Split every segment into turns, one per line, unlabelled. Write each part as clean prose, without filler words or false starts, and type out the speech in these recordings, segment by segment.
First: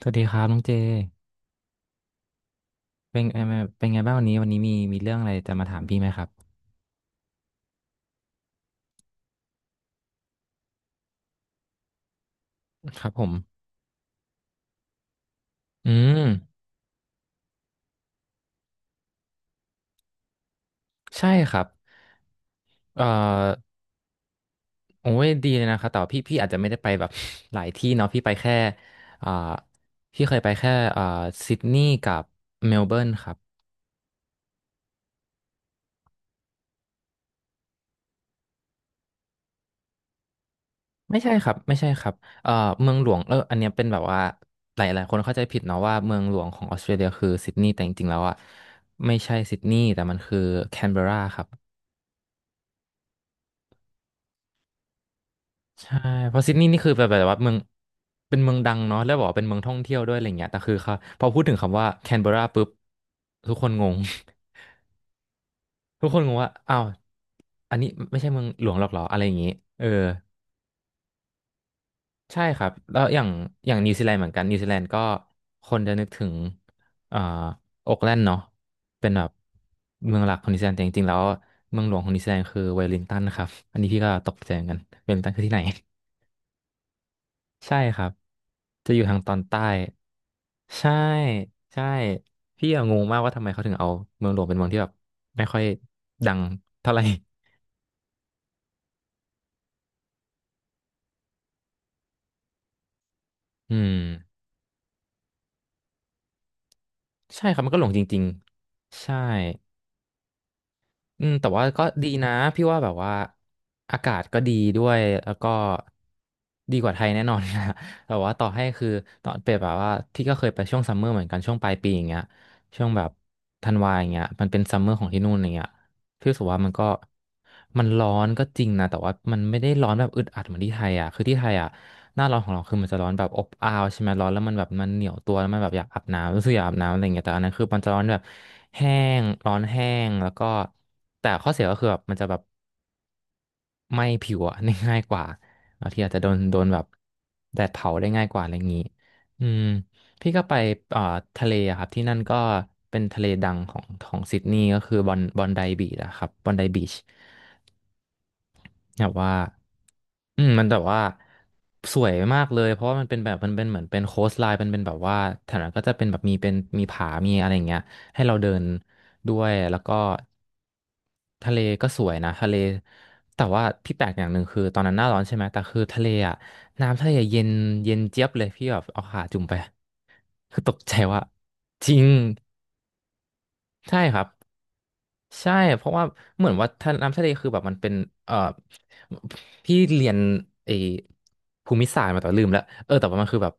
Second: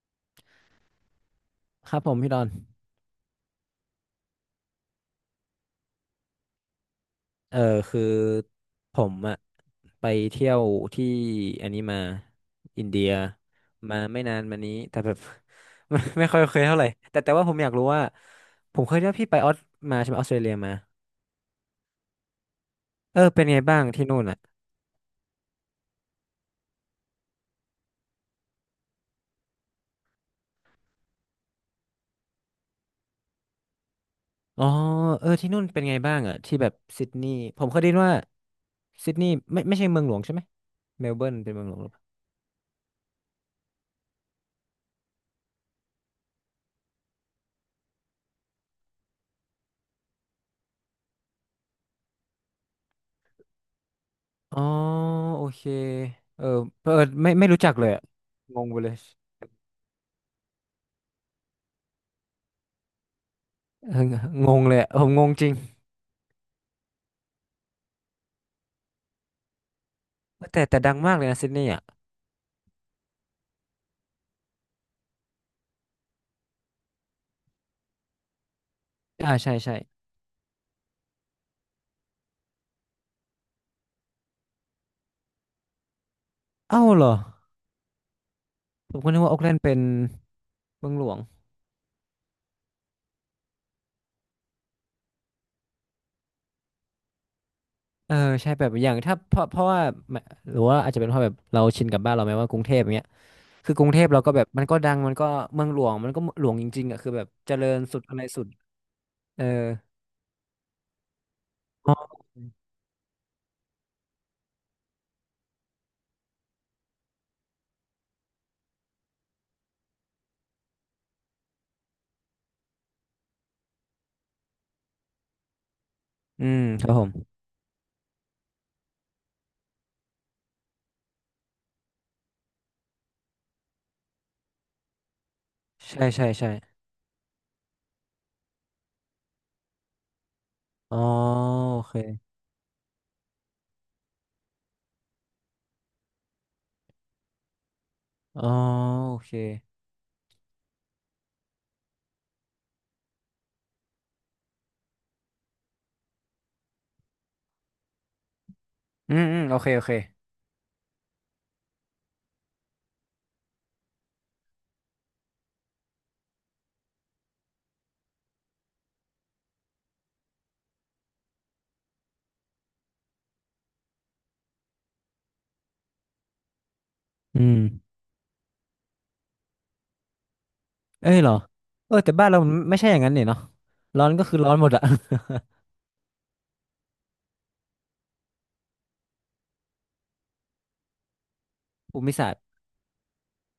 สวัสดีครับน้องเจ
ครับผมพี่ดอน
เป็นเป็นไงบ้างวันนี้วันนี้มีเรื่องอะไรจะมาถามพี่ไหมครับ
เออคือผมอะไปเที่ยวที่อันนี้มาอิน
ค
เดี
รั
ย
บผม
มาไม่นานมานี้แต่แบบ
อื
ไม่
ม
ค่อยเคยเท่าไหร่แต่ว่าผมอยากรู้ว่าผมเคยได้พี่ไปออสมาใช่ไหมออสเตรเลียมา
ใช่ครับเอ่อ
เออเป็นไงบ้างที่นู่นอ่ะ
โอ้ยดีเลยนะครับแต่ว่าพี่อาจจะไม่ได้ไปแบบ หลายที่เนาะพี่ไปแค่อ่าพี่เคยไปแค่อ่าซิดนีย์กับเมลเบิร์นครับ
อ๋อเออที่นู่นเป็นไงบ้างอ่ะที่แบบซิดนีย์ผมเคยได้ยินว่าซิดนีย์ไม่ใช่เมืองหลวงใช่ไหมเมล
ไม่
เบิ
ใช่
ร์น
ค
เป็
รั
น
บ
เมืองหล
ไม่
วงห
ใช่
รือเป
ค
ล่า
รับเอ่อเมืองหลวงเอออันเนี้ยเป็นแบบว่าหลายคนเข้าใจผิดเนาะว่าเมืองหลวงของออสเตรเลียคือซิดนีย์แต่จริงๆแล้วอ่ะไม่ใช่ซิดนีย์แต่มันคือแคนเบอร์ราครับ
อ๋อโอเค
ใช่เพ
เอ
ราะ
อ
ซิดนีย์นี่
เอ
คือ
อ
แบบ
ไม่
ว่า
ไม่
เมือง
รู้จักเลยอะ
เป็นเมือ
ง
ง
ง
ดั
ไป
ง
เลย
เนาะแล้วบอกว่าเป็นเมืองท่องเที่ยวด้วยอะไรเงี้ยแต่คือเขาพอพูดถึงคำว่าแคนเบอรราปุ๊บทุกคนง ง
เอองงเลยอะผมงงจริง
ทุกคนงงว่าอ้าวอันนี้ไม่ใช่เมืองหลวงหรอกเหรออะไรอย่างงี้เออ
แต่ดังมากเลยนะซิดนีย์อ่ะ
ใช่ครับแล้วอย่างนิวซีแลนด์เหมือนกันนิวซีแลนด์ก็คนจะนึกถึงอ่าโอ๊คแลนด์เนาะเป็นแบบ
อ่าใช่ใช่
เมืองหลักของนิวซีแลนด์แต่จริงๆแล้วเมืองหลวงของนิวซีแลนด์คือเวลลิงตันนะครับอันนี้พี่ก็ตกใจเหมือนกันเวลลิงตันคือที่ไหน
เอ้าเหรอ
ใช่ครับจะ
ผ
อ
ม
ยู่
ก็
ทา
นึ
ง
ก
ต
ว่า
อ
โอ๊
น
กแลน
ใต้
ด์เป็นเมื
ใช่
องหลวง
ใช่พี่อะงงมากว่าทำไมเขาถึงเอาเมืองหลวงเป็นเมืองที่แบบไม่ค่อยดังเท่าไหร่
เออใช่แบบอย่างถ้าเพราะว่าแมหรือว่าอาจจะเป็นเพราะแบบเราชินกับบ้านเราไหมว่ากรุงเทพอย่างเงี้ยคื
อื
อกรุงเท
ม
พเราก็แบบมันก็ดังมันก็เมืองหลวงมันก็หลวงจริงๆอ่ะคือแบบ
ใช่
เจ
ครับ
ริ
มัน
ญ
ก็หลง
สุ
จ
ดอะ
ริ
ไร
ง
สุด
ๆใช่
เออ
อืมแต่ว่าก็
อ๋อ
ดีนะพี่ว่าแบบว่าอากาศก็ดีด้วยแล้วก็ดีกว่าไทยแน่นอนนะ แต่ว่าต่อให้คือตอนเปรียบแบบว่าพี่ก็เคยไปช่วงซัมเมอร์เหมือนกันช่วงปลายปีอย่างเงี้ยช่วงแบบธันวาอย่างเงี้ยมันเป็นซัมเมอร์ของที่นู่นอย่างเงี้ยพี่รู้สึ
อื
กว่า
ม
มัน
ค
ก็
รับผม
มันร้อนก็จริงนะแต่ว่ามันไม่ได้ร้อนแบบอึดอัดเหมือนที่ไทยอ่ะคือที่ไทยอ่ะ หน้าร้อนของเราคือมันจะร้อนแบบอบอ้าวใช่ไหมร้อนแล้วมันแบบมันเหนียวตัวแล้วมันแบบอยากอา
ใช่
บ
ใช่
น้ำรู้สึ
ใช่
กอยากอาบน้ำอะไรอย่างเงี้ยแต่อันนั้นคือมันจะร้อนแบบแห้งร้อนแห้งแล้วก็
อ๋อ
แต่ข้อเสียก็
โอ
คือ
เค
แบบมันจะแบบไหม้ผิวอะ ได้ง่ายกว่าบางทีอาจจะโดนแบบแดดเผาได้ง่ายก
อ๋
ว่า
อ
อะไรอย่างงี้
โอเค
อืมพี่ก็ไปเอ่อทะเลอะครับที่นั่นก็เป็นทะเลดังของของซิดนีย์ก็คือบอนไดบีชอะครับบอนไดบีช แบบ
อืม
ว่า
อืมโอเคโอเค
อืมมันแบบว่าสวยมากเลยเพราะว่ามันเป็นแบบมันเป็นเหมือนเป็นโคสไลน์มันเป็นแบบว่าแถวนั้นก็จะเป็นแบบมีเป็นมีผามีอะไรอย่างเงี้ยให้เราเดินด้วยแล้วก็ทะเลก็สวยนะทะเลแต่ว่าพี่แปลกอย่างหนึ่งคือตอนนั้นหน้าร้อนใช่ไหมแต่คือทะเลอ่ะน้ำทะเลเย็
อื
น
ม
เย็นเจี๊ยบเลยพี่แบบเอาขาจุ่มไปคือตกใจ
เอ้ย
ว่า
เหรอ
จ
เอ
ริ
อ
ง
แต่บ้านเรามันไม่ใช่อย่างนั้นเนี่ยเนาะ
ใช่
ร้อน
ครั
ก็
บ
คือร้อนหมดอะ
ใช่เพราะว่าเหมือนว่าน้ำทะเลคือแบบมันเป็นเอ่อพี่เรียนไอ้ภูมิ
ภู
ศาสตร์
มิ
มาแต่
ศาสต
ลื
ร์
มแล้วเออแต่ว่ามันคือแบบ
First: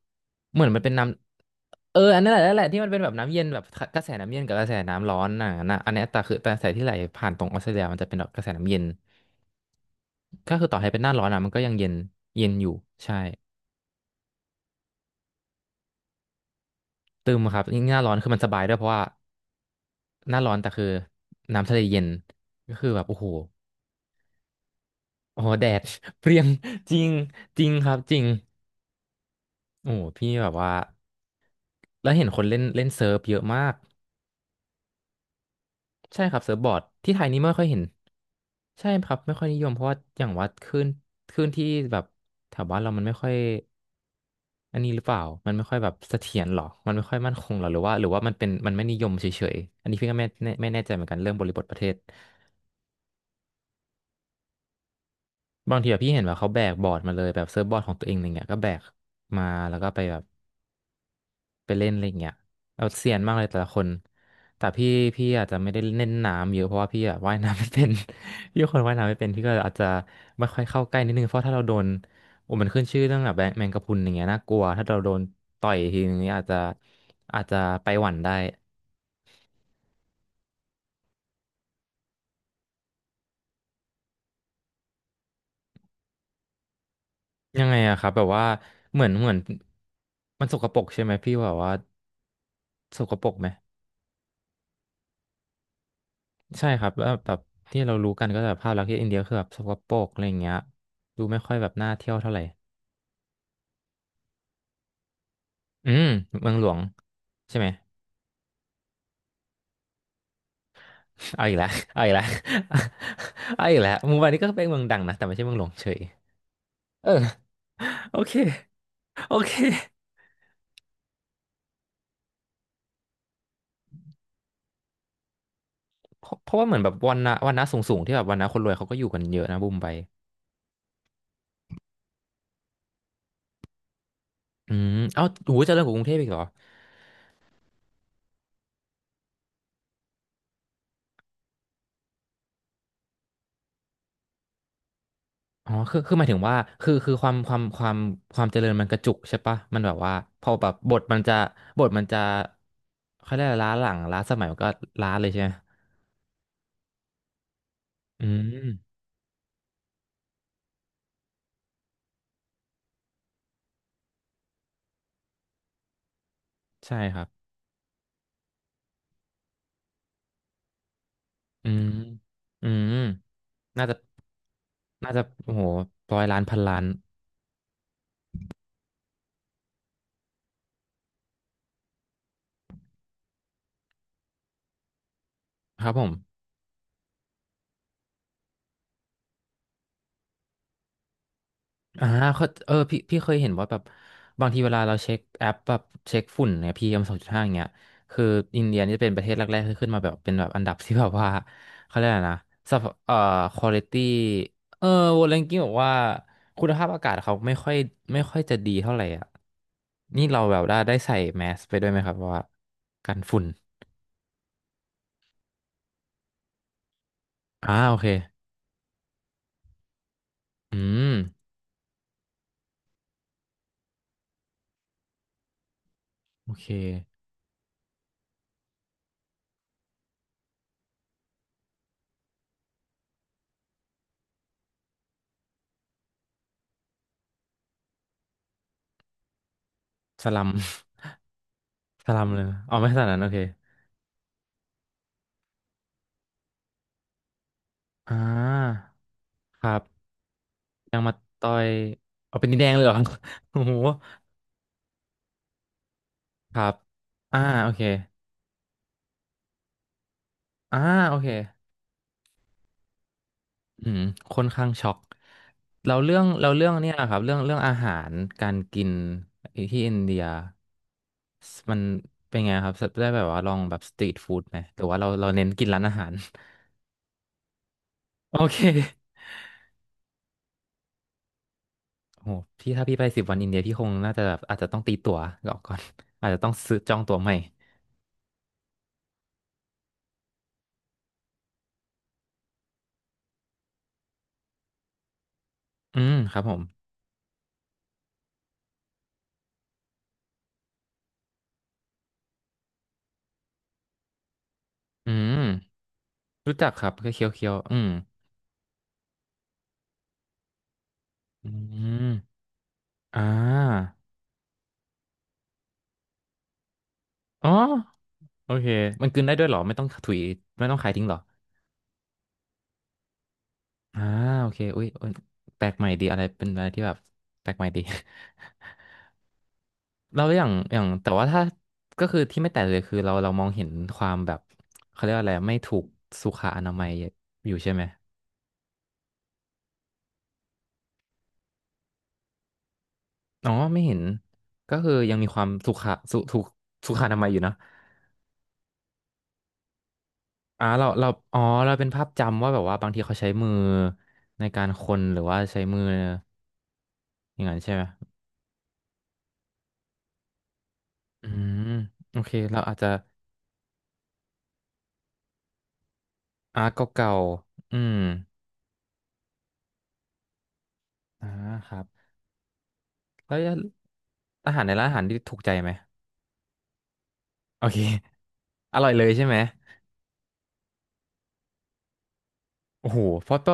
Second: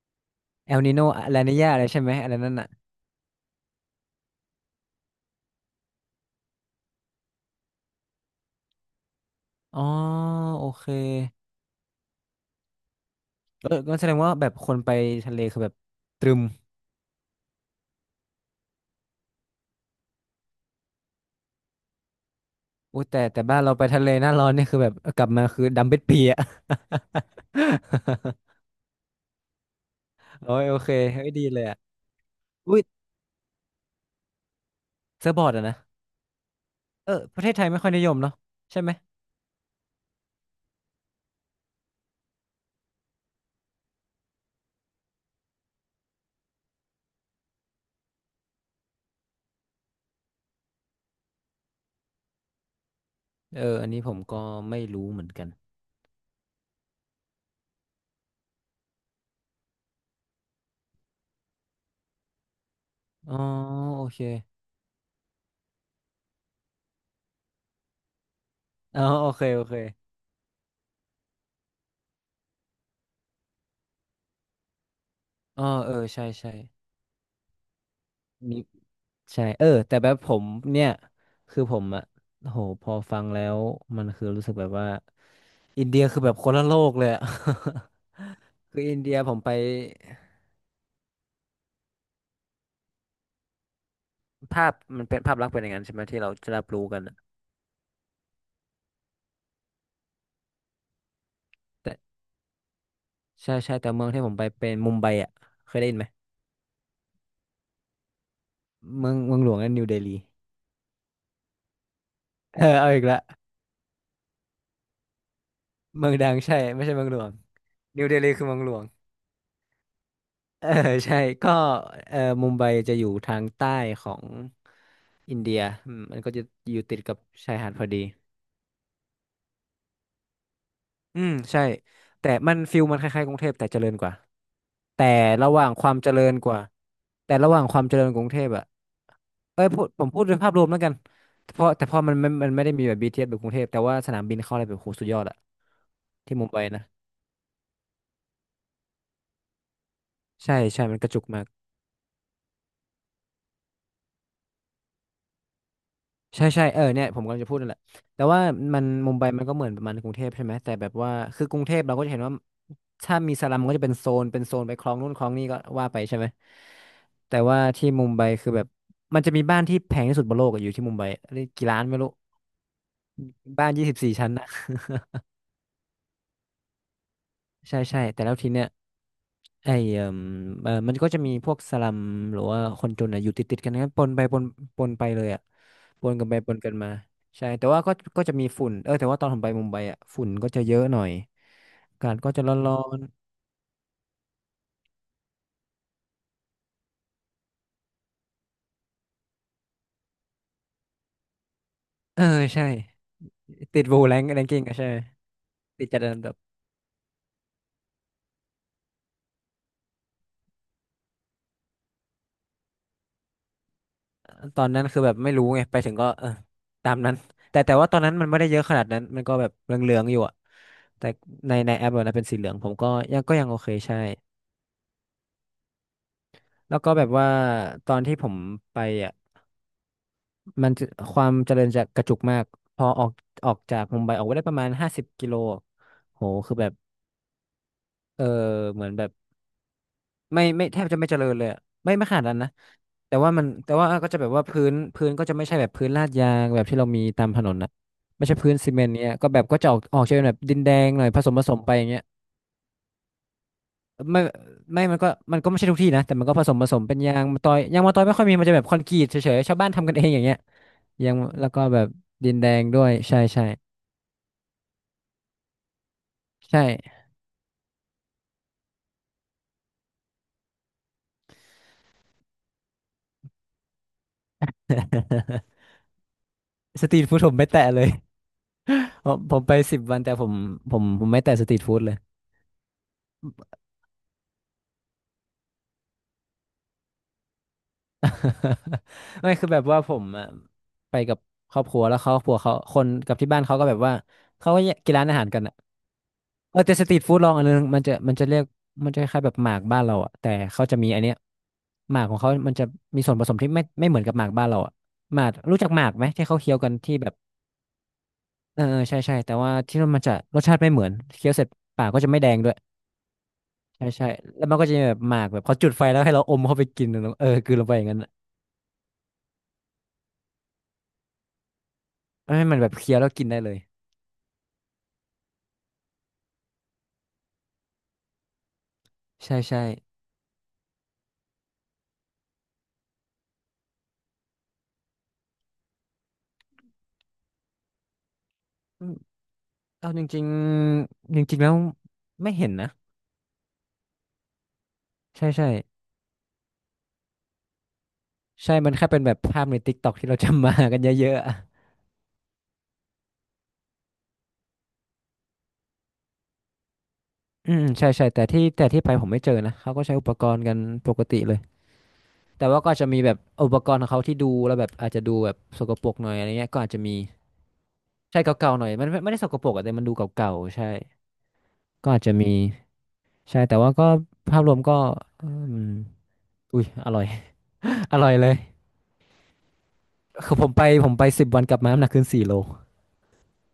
เหมือน
เอ
มั
ล
นเป็
นิ
น
โน
น้
ลานีญาอะไร
ำเอ
ใช่
อ
ไหม
อันนั้
อะ
น
ไร
แหละ
นั่
นั่น
น
แหละ
อะ
ที่มันเป็นแบบน้ำเย็นแบบกระแสน้ำเย็นกับกระแสน้ำร้อนน่ะนะอันเนี้ยแต่กระแสที่ไหลผ่านตรงออสเตรเลียมันจะเป็นแบบกระแสน้ำเย็น
อ๋อ
ก็
โอ
คือต่อ
เค
ให้เป็นหน้าร้อนอ่ะมันก็ยังเย็นเย็นอยู่ใช่
เออก็แสดงว่าแบบคนไปทะเลคือแบบตรึม
ตึมครับยิ่งหน้าร้อนคือมันสบายด้วยเพราะว่าหน้าร้อนแต่คือน้ำทะเลเย็นก็คือแบ
โอ้
บ
ย
โอ้
แต่
โห
แต่บ้านเราไปทะเลหน้าร้อนเนี่ยคือแบบกลับ
โอ้
มา
โห
คือ
แดด
ดำเป็ดเปี
เป
ย
รี้ย
อะ
งจริงจริงครับจริง โอ้โหพี่แบ
โอ้
บ
ย
ว่า
โอเคเฮ้ยดีเลยอะ
แล้วเห็นคนเล่น
อุ้ย
เล่นเซิร์ฟเยอะมาก
เซิร์ฟบอร์ดอะนะ
ใช่ครับเซิร์ฟบอร์ด
เอ
ที่
อ
ไทย
ป
นี่
ระเท
ไม่
ศไท
ค่อย
ย
เห็
ไม่
น
ค่อยนิยมเนาะใช่ไห
ใช่
ม
ครับไม่ค่อยนิยมเพราะว่าอย่างว่าคลื่นคลื่นที่แบบแถวบ้านเรามันไม่ค่อยอันนี้หรือเปล่ามันไม่ค่อยแบบเสถียรหรอมันไม่ค่อยมั่นคงหรอหรือว่ามันเป็นมันไม่นิยมเฉยๆอันนี้พี่ก็ไม่แน่ใจเหมือนกันเรื่องบริบทประเทศ
เอออันนี้ผมก็ไม่รู้เหมือนกัน
บางทีแบบพี่เห็นว่าเขาแบกบอร์ดมาเลยแบบเซิร์ฟบอร์ดของตัวเองอะไรเงี้ยก็แบกมาแล้วก็ไปแบบ ไปเล่นอะไรอย่างเงี้ยเอาเซียนมา
อ๋อ
กเลยแต่ละคน
โอเค
แต่พี่อาจจะไม่ได้เล่นน้ำเยอะเพราะว่าพี่อะว่ายน้ำไม่เป็น พี่เป็นคนว่าย
อ๋อ
น้ำไม่
โอ
เป็นพี่
เค
ก็
โอ
อา
เค
จจะไม่ค่อยเข้าใกล้นิดนึงเพราะถ้าเราโดนโอ้มันขึ้นชื่อเรื่องแบบแมงกะพรุนอย่างเงี้ยน่ากลัวถ้าเราโดน
อ๋อ
ต่อย
เออ
ทีนึง
ใช่
เนี่ยอาจ
ใช่
จะอาจจะไปหวั่นได้
มี ใช่เออแต่แบบผมเนี่ยคือผมอะโหพอฟังแล้วมันคือรู้สึกแบบว่าอินเดียคือแบบคนละโลกเลยอะ
ยังไงอะครับแบบว่า
คืออิ
เห
น
มือน
เดีย
เหมื
ผ
อน
มไป
มันสกปรกใช่ไหมพี่แบบว่าสกปรกไหม
ภาพมันเป็นภาพลักษณ์เป็นอย่างนั้นใช่ไหมที่เราจะรับ
ใช่ค
รู้
รับ
กัน
แล้ว
อะ
แบบที่เรารู้กันก็แบบภาพลักษณ์ที่อินเดียคือแบบสกปรกอะไรอย่างเงี้ยดูไม่ค่อยแบบน่า
แต่
เที่ยวเท่าไหร่
ใช่ใช่แต่เมืองที่ผมไปเป็นมุมไบอะเคยได้
อื
ยินไห
ม
ม
เมืองหลวงใช่ไหม
เมืองหลวงนั่นนิวเดลี
เอาอีกแล้วเอาอีกแล้ว
เออเอาอีกละ
เอาอีกแล้วมุมไบานี่ก็เป็นเมืองดังนะแต่ไม่ใช่เมืองหลวงเฉย
เมืองดังใช่ไม่ใช่เมืองหลวง
เออ
นิวเด
โอ
ลี
เค
คือเมืองหลวง
โอเค
เออใช่ก็เออมุมไบจะอยู่ทางใต้ของอินเดียอืมมัน
เพ
ก็
ราะ
จะ
เพราะว่าเห
อ
มือน
ยู่
แบบ
ติด
วั
กับ
นนะวัน
ชาย
นะ
หาด
สู
พ
ง
อ
สู
ดี
งที่แบบวันนะคนรวยเขาก็อยู่กันเยอะนะบุมไป
อืมใช่แต่มันฟิลมันคล้ายๆกรุงเทพแต่เจริญกว่า
อืม
แต่
เอ้า
ระ
โห
หว่าง
เจริญ
ค
ก
วา
ว่า
ม
กรุง
เจ
เทพ
ริ
อีก
ญ
เหรอ
กว่าแต่ระหว่างความเจริญกรุงเทพอะเอ้ยพูดผมพูดโดยภาพรวมแล้วกันเพราะแต่พอมันไม่มันไม่ได้มีแบบบีทีเ t สแบบกรุงเทพแต่ว่าสนามบินเข้าอะไรแบบโหสุดยอดอะ
อ๋อคือหมาย
ที่
ถึง
มุม
ว่า
ไบนะ
คือความความเจริญมันกระจุกใช่ปะมันแบบว่าพอ
ใช่
แบบ
ใช่มันกระจุกมาก
บทมันจะเขาเรียกอะไรล้าหลังล้าสมัยมันก็ล้าเลยใช่ไหม
ใช่ใช่เออเนี่ยผมกำลังจะพูดนั่นแหละแต่
อื
ว่ามัน
ม
มุมไบมันก็เหมือนประมาณกรุงเทพใช่ไหมแต่แบบว่าคือกรุงเทพเราก็จะเห็นว่าถ้ามีสลัมมันก็จะเป็นโซนเป็นโซนไปคลองนู่นคลองนี่ก็ว่าไปใช่ไหม
ใช่ครับ
แต่ว่าที่มุมไบคือแบบมันจะมีบ้านที่แพงที่สุดบนโลกอะอยู่ที่มุมไบเรียกกี่
อื
ล้าน
ม
ไม่รู้
อืม
บ้านยี่
น่า
สิ
จะ
บสี่ชั้น
น่าจะโอ้โหร้อยล้านพันล้าน
ใช่ใช่แต่แล้วทีเนี้ยไอ้เอ่มเอ่อมันก็จะมีพวกสลัมหรือว่าคนจนอ่ะอยู่ติดกันนะปนไปปนปนไปเลยอ่ะ
ครับผ
ปนกันไป
ม
ปนกันมาใช่แต่ว่าก็ก็จะมีฝุ่นเออแต่ว่าตอนผมไปมุมไบอ่ะฝุ่นก็จะเยอะหน่อยอา
อ่า
กาศก็จะ
เขา
ร
เอ
้
อ
อ
พี่
น
พี่เคยเห็นว่าแบบบางทีเวลาเราเช็คแอปแบบเช็คฝุ่นเนี่ยPM 2.5อย่างเงี้ยคืออินเดียนี่จะเป็นประเทศแรกๆที่ขึ้นมาแบบเป็นแบบอันดับที่แบบว่าเขาเรียก
ๆ
อะ
เอ
ไร
อ
นะ
ใช่
สภาพคุณ
ติ
ภา
ด
พ
โวแรงแรงกิ้งอ่ะ
เอ
ใช่
อวอลเลนกิ้งบอก
ติด
ว่า
จัดอันดับ
คุณภาพอากาศเขาไม่ค่อยจะดีเท่าไหร่อ่ะนี่เราแบบได้ใส่แมสไปด้วยไหมครับว่ากันฝุ่น
ตอนนั้นคือแบบไม่รู้ไงไปถึงก็เออตามนั้นแต่
อ่า
แต่ว่า
โอ
ตอน
เค
นั้นมันไม่ได้เยอะขนาดนั้นมันก็แบบเหลืองๆอยู่อ่ะ
อื
แต่
ม
ในแอปอะนะเป็นสีเหลืองผมก็ยังก็ยังโอเคใช่
โอเค
แล้วก็แบบว่าตอนที่ผมไปอ่ะมันจะความเจริญจะกระจุกมากพอออกออกจากมุมไบออกไปได้ประมาณ50 กิโลโหคือแบบเออเหมือนแบบ
ส
ไม่
ลัม
ไม่แทบจะไม่เจ ริญเลยอะไม่
ส
ข
ลั
นาด
ม
นั้
เล
น
ย
นะ
นะอ๋อไม่ขนาด
แต่
นั้นโอ
ว่า
เค
มันแต่ว่าก็จะแบบว่าพื้นก็จะไม่ใช่แบบพื้นลาดยางแบบที่เรามีตามถนนนะ
อ่
ไม่ใช่พื้นซีเม
า
นต์เนี้ยก็แบบก็
ค
จะอ
รั
อก
บ
ออกจะเป็นแบบดินแดง
ยั
ห
ง
น่อย
มา
ผสมผ
ต่อ
สม
ย
ไปอย่างเงี้ย
เอาเป็นดินแดงเลยเหรอ โอ้โห
ไม่ไม่มันก็มันก็ไม่ใช่ทุกที่นะแต่มันก็ผส
ค
ม
รั
ผ
บ
สมเป็นยาง
อ่า
มะตอย
โอ
ยา
เค
งมะตอยไม่ค่อยมีมันจะแบบคอนกรีตเฉยๆชาวบ้านทำกันเองอย่างเงี้ย
อ่า
ยา
โอ
ง
เค
แล้วก็แบบดินแดงด้วยใช่ใช่
อืมค่อนข้างช็อกเราเรื่องเรา
ใ
เรื่องเนี่ย
ช่
ครับเรื่องอาหารการกินที่อินเดียมันเป็นไงครับได้แบบว่าลองแบบสตรีทฟู้ดไหมหรือว่าเราเน้นกินร้านอาหาร
สตรีทฟู้ดผมไม่แตะเลย
โอเค
ผมไปสิบวันแต่ผมไม่แตะสตรีทฟู้ดเลย
โหพี่ถ้าพี่ไปสิบวันอินเดียพี่คงน่าจะแบบอาจจะต้องตีตั๋วก่อน อาจจะต้องซื้อจองตั๋วใหม่
ไม่คือแบบว่าผมอะไปกับครอบครัวแล้วครอบครัวเขาคนกับที่บ้านเขาก็แบบว่าเขาก็แยกกินร้านอาหารกันอะ
อืมครับผ
เออ
ม
แต่สตรีทฟู้ดลองอันนึงมันจะคล้ายๆแบบหมากบ้านเราอะแต่เขาจะมีอันเนี้ยหมากของเขามันจะมีส่วนผสมที่ไม่เหมือนกับหมากบ้านเราอะ
อื
หมาก
ม
รู้จักหมากไหมที่เขาเคี้
รู้
ยว
จั
กั
ก
น
ครับ
ที่แบ
ก็
บ
เคี้ยวอืม
เออเออใช่ใช่แต่ว่าที่นั่นมันจะรสชาติไม่เหมือนเคี้ยวเสร็
อื
จปากก็จะ
ม
ไม่แดงด้วย
อ่
ใช่
า
ใช่แล้วมันก็จะมีแบบหมากแบบเขาจุดไฟแล้วให้เราอมเข้าไปกินเนอะเออ
อ๋
ก
อ
ลืนลงไปอย่างนั้นอะ
โอเคมันกลืนได้ด้วยเหรอไม่ต้องถุยไม่ต้องขายทิ้งเหรอ
ให้มันแบบเคี้ยวแล้วกินได้เลย
อ่าโอเคอุ้ยอุ๊ยแปลกใหม่ดีอะไรเป็นอะไรที่แบบแปลกใหม่ดี
ใช่ใช่
เราอย่างอย่างแต่ว่าถ้าก็คือที่ไม่แตกเลยคือเรามองเห็นความแบบเขาเรียกว่าอะไรไม่ถูกสุขอนามัยอยู่ใช่ไหม
อืมเอาจริงๆจริงๆแล้วไม่เห็นนะ
อ๋อไม่เห็นก็คือยัง
ใช่
มีควา
ใช่
มสุขะสุถูกสุขอนามัยอยู่นะ
ใช่มันแค่เป็นแบบภาพในติ๊กต็อกที่เราจำมา
อ่า
กัน
เรา
เย
เรา
อะๆอะ
อ๋อเราเป็นภาพจำว่าแบบว่าบางทีเขาใช้มือในการคนหรือว่าใช้มืออย่าง
อื
นั้น
ม
ใช่ไหม
ใช่ใช่แต่ที่ไปผมไม่เจอนะเขาก็ใช้อุปกรณ์กันปกติ
อื
เลย
มโอเค
แต่
เรา
ว่าก็
อาจ
จะ
จะ
มีแบบอุปกรณ์ของเขาที่ดูแล้วแบบอาจจะดูแบบสกปรกหน่อยอะไรเงี้ยก็
อา
อา
ร์
จ
ต
จะมี
เก่าๆอืม
ใช่เก่าๆหน่อยมันไม่ได้สกปรกอะแต่มันดูเก่าๆใช่
อ่าครับ
ก็อาจจะมี
แล้ว
ใช่แต่ว่าก็ภาพร
อา
วม
หารใน
ก็
ร้านอาหารที่
อื
ถูกใจ
ม
ไหม
อุ้ยอร่อย
โอเค
อร่อยเลย
อร่อยเลยใช่ไหม
คือผมไปสิบวันกลับมาน้ำหนักขึ้น4 โล
โอ้โหเพราะก็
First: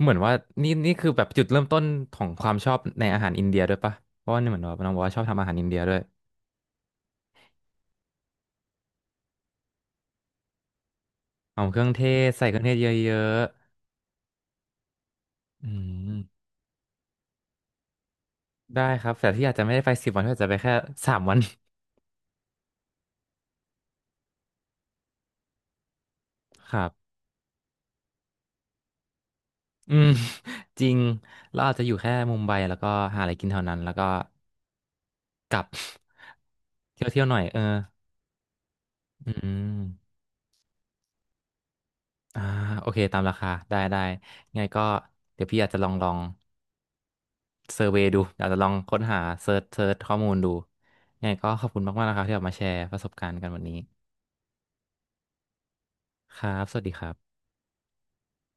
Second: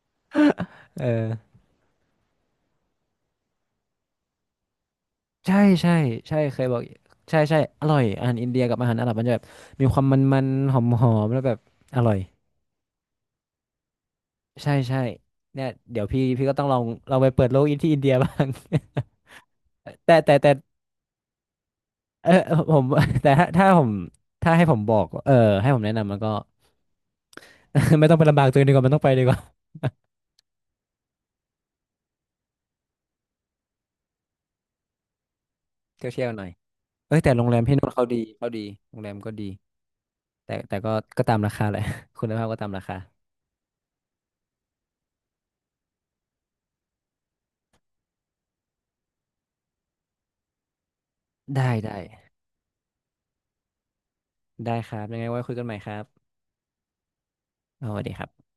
เหมือนว่านี่นี่
เอ
คือแบบจุด
อ
เริ่มต้นของความชอบในอาหารอินเดียด้วยปะเพราะว่านี่เหมือนว่าน้องบอกว่าชอบทำอาหา
ใช่
รอินเดีย
ใช่
ด้วย
ใช่เคยบอกใช่ใช่อร่อยอาหารอินเดียกับอาหารอาหรับมันจะแบบมีความมันๆหอมๆแล้วแบ
ห
บ
อมเครื่อง
อ
เท
ร่อย
ศใส่เครื่องเทศเยอะ
ใช่ใช่
ๆ
เนี่
อื
ยเดี๋ยว
ม
พี่ก็ต้องลองลองไปเปิดโลกอินที่อินเดียบ้าง
ๆได้ครับแต่ที่อาจจะไม่ได้ไป สิบ
แต่
วันที่
แต่
อาจจะ
แต่
ไปแค่3 วัน
เออผม แต่ถ้าให้ผมบอกเออให้ผมแนะนำมันก็
ครับ
ไม่ต้องไปลำบากตัวเองดีกว่ามันต้องไปดีกว่า
อืม จริงเราอาจจะอยู่แค่มุมไบแล้วก็หาอะไรกินเท่านั้นแล้วก็กลับ
เที่ยวเที่ยวหน่อย
เที่ยว
เอ้
เที่
ย
ยว
แต่
หน่อย
โรง
เอ
แร
อ
มพี่นู่นเขาดีเขาดีโรงแรม
อื
ก็ดี
ม
แต่ก็ตามราคาแหละ คุณ
อ่า
ภาพก็ตามรา
โอ
คา
เคตามราคาได้ไงก็เดี๋ยวพี่อาจจะลองเซอร์เวย์ดูอาจจะลองค้นหาเซิร์ชข้อมูลดูไงก็ขอบ
ได้
คุณ
ได้
มากๆนะครับที่ออกมาแชร์ประสบการณ์กันวันนี้
ได้ครับยังไงไว้คุยกันใหม่ครับ
ครับสวัสดีครับ
สวัสดีครับ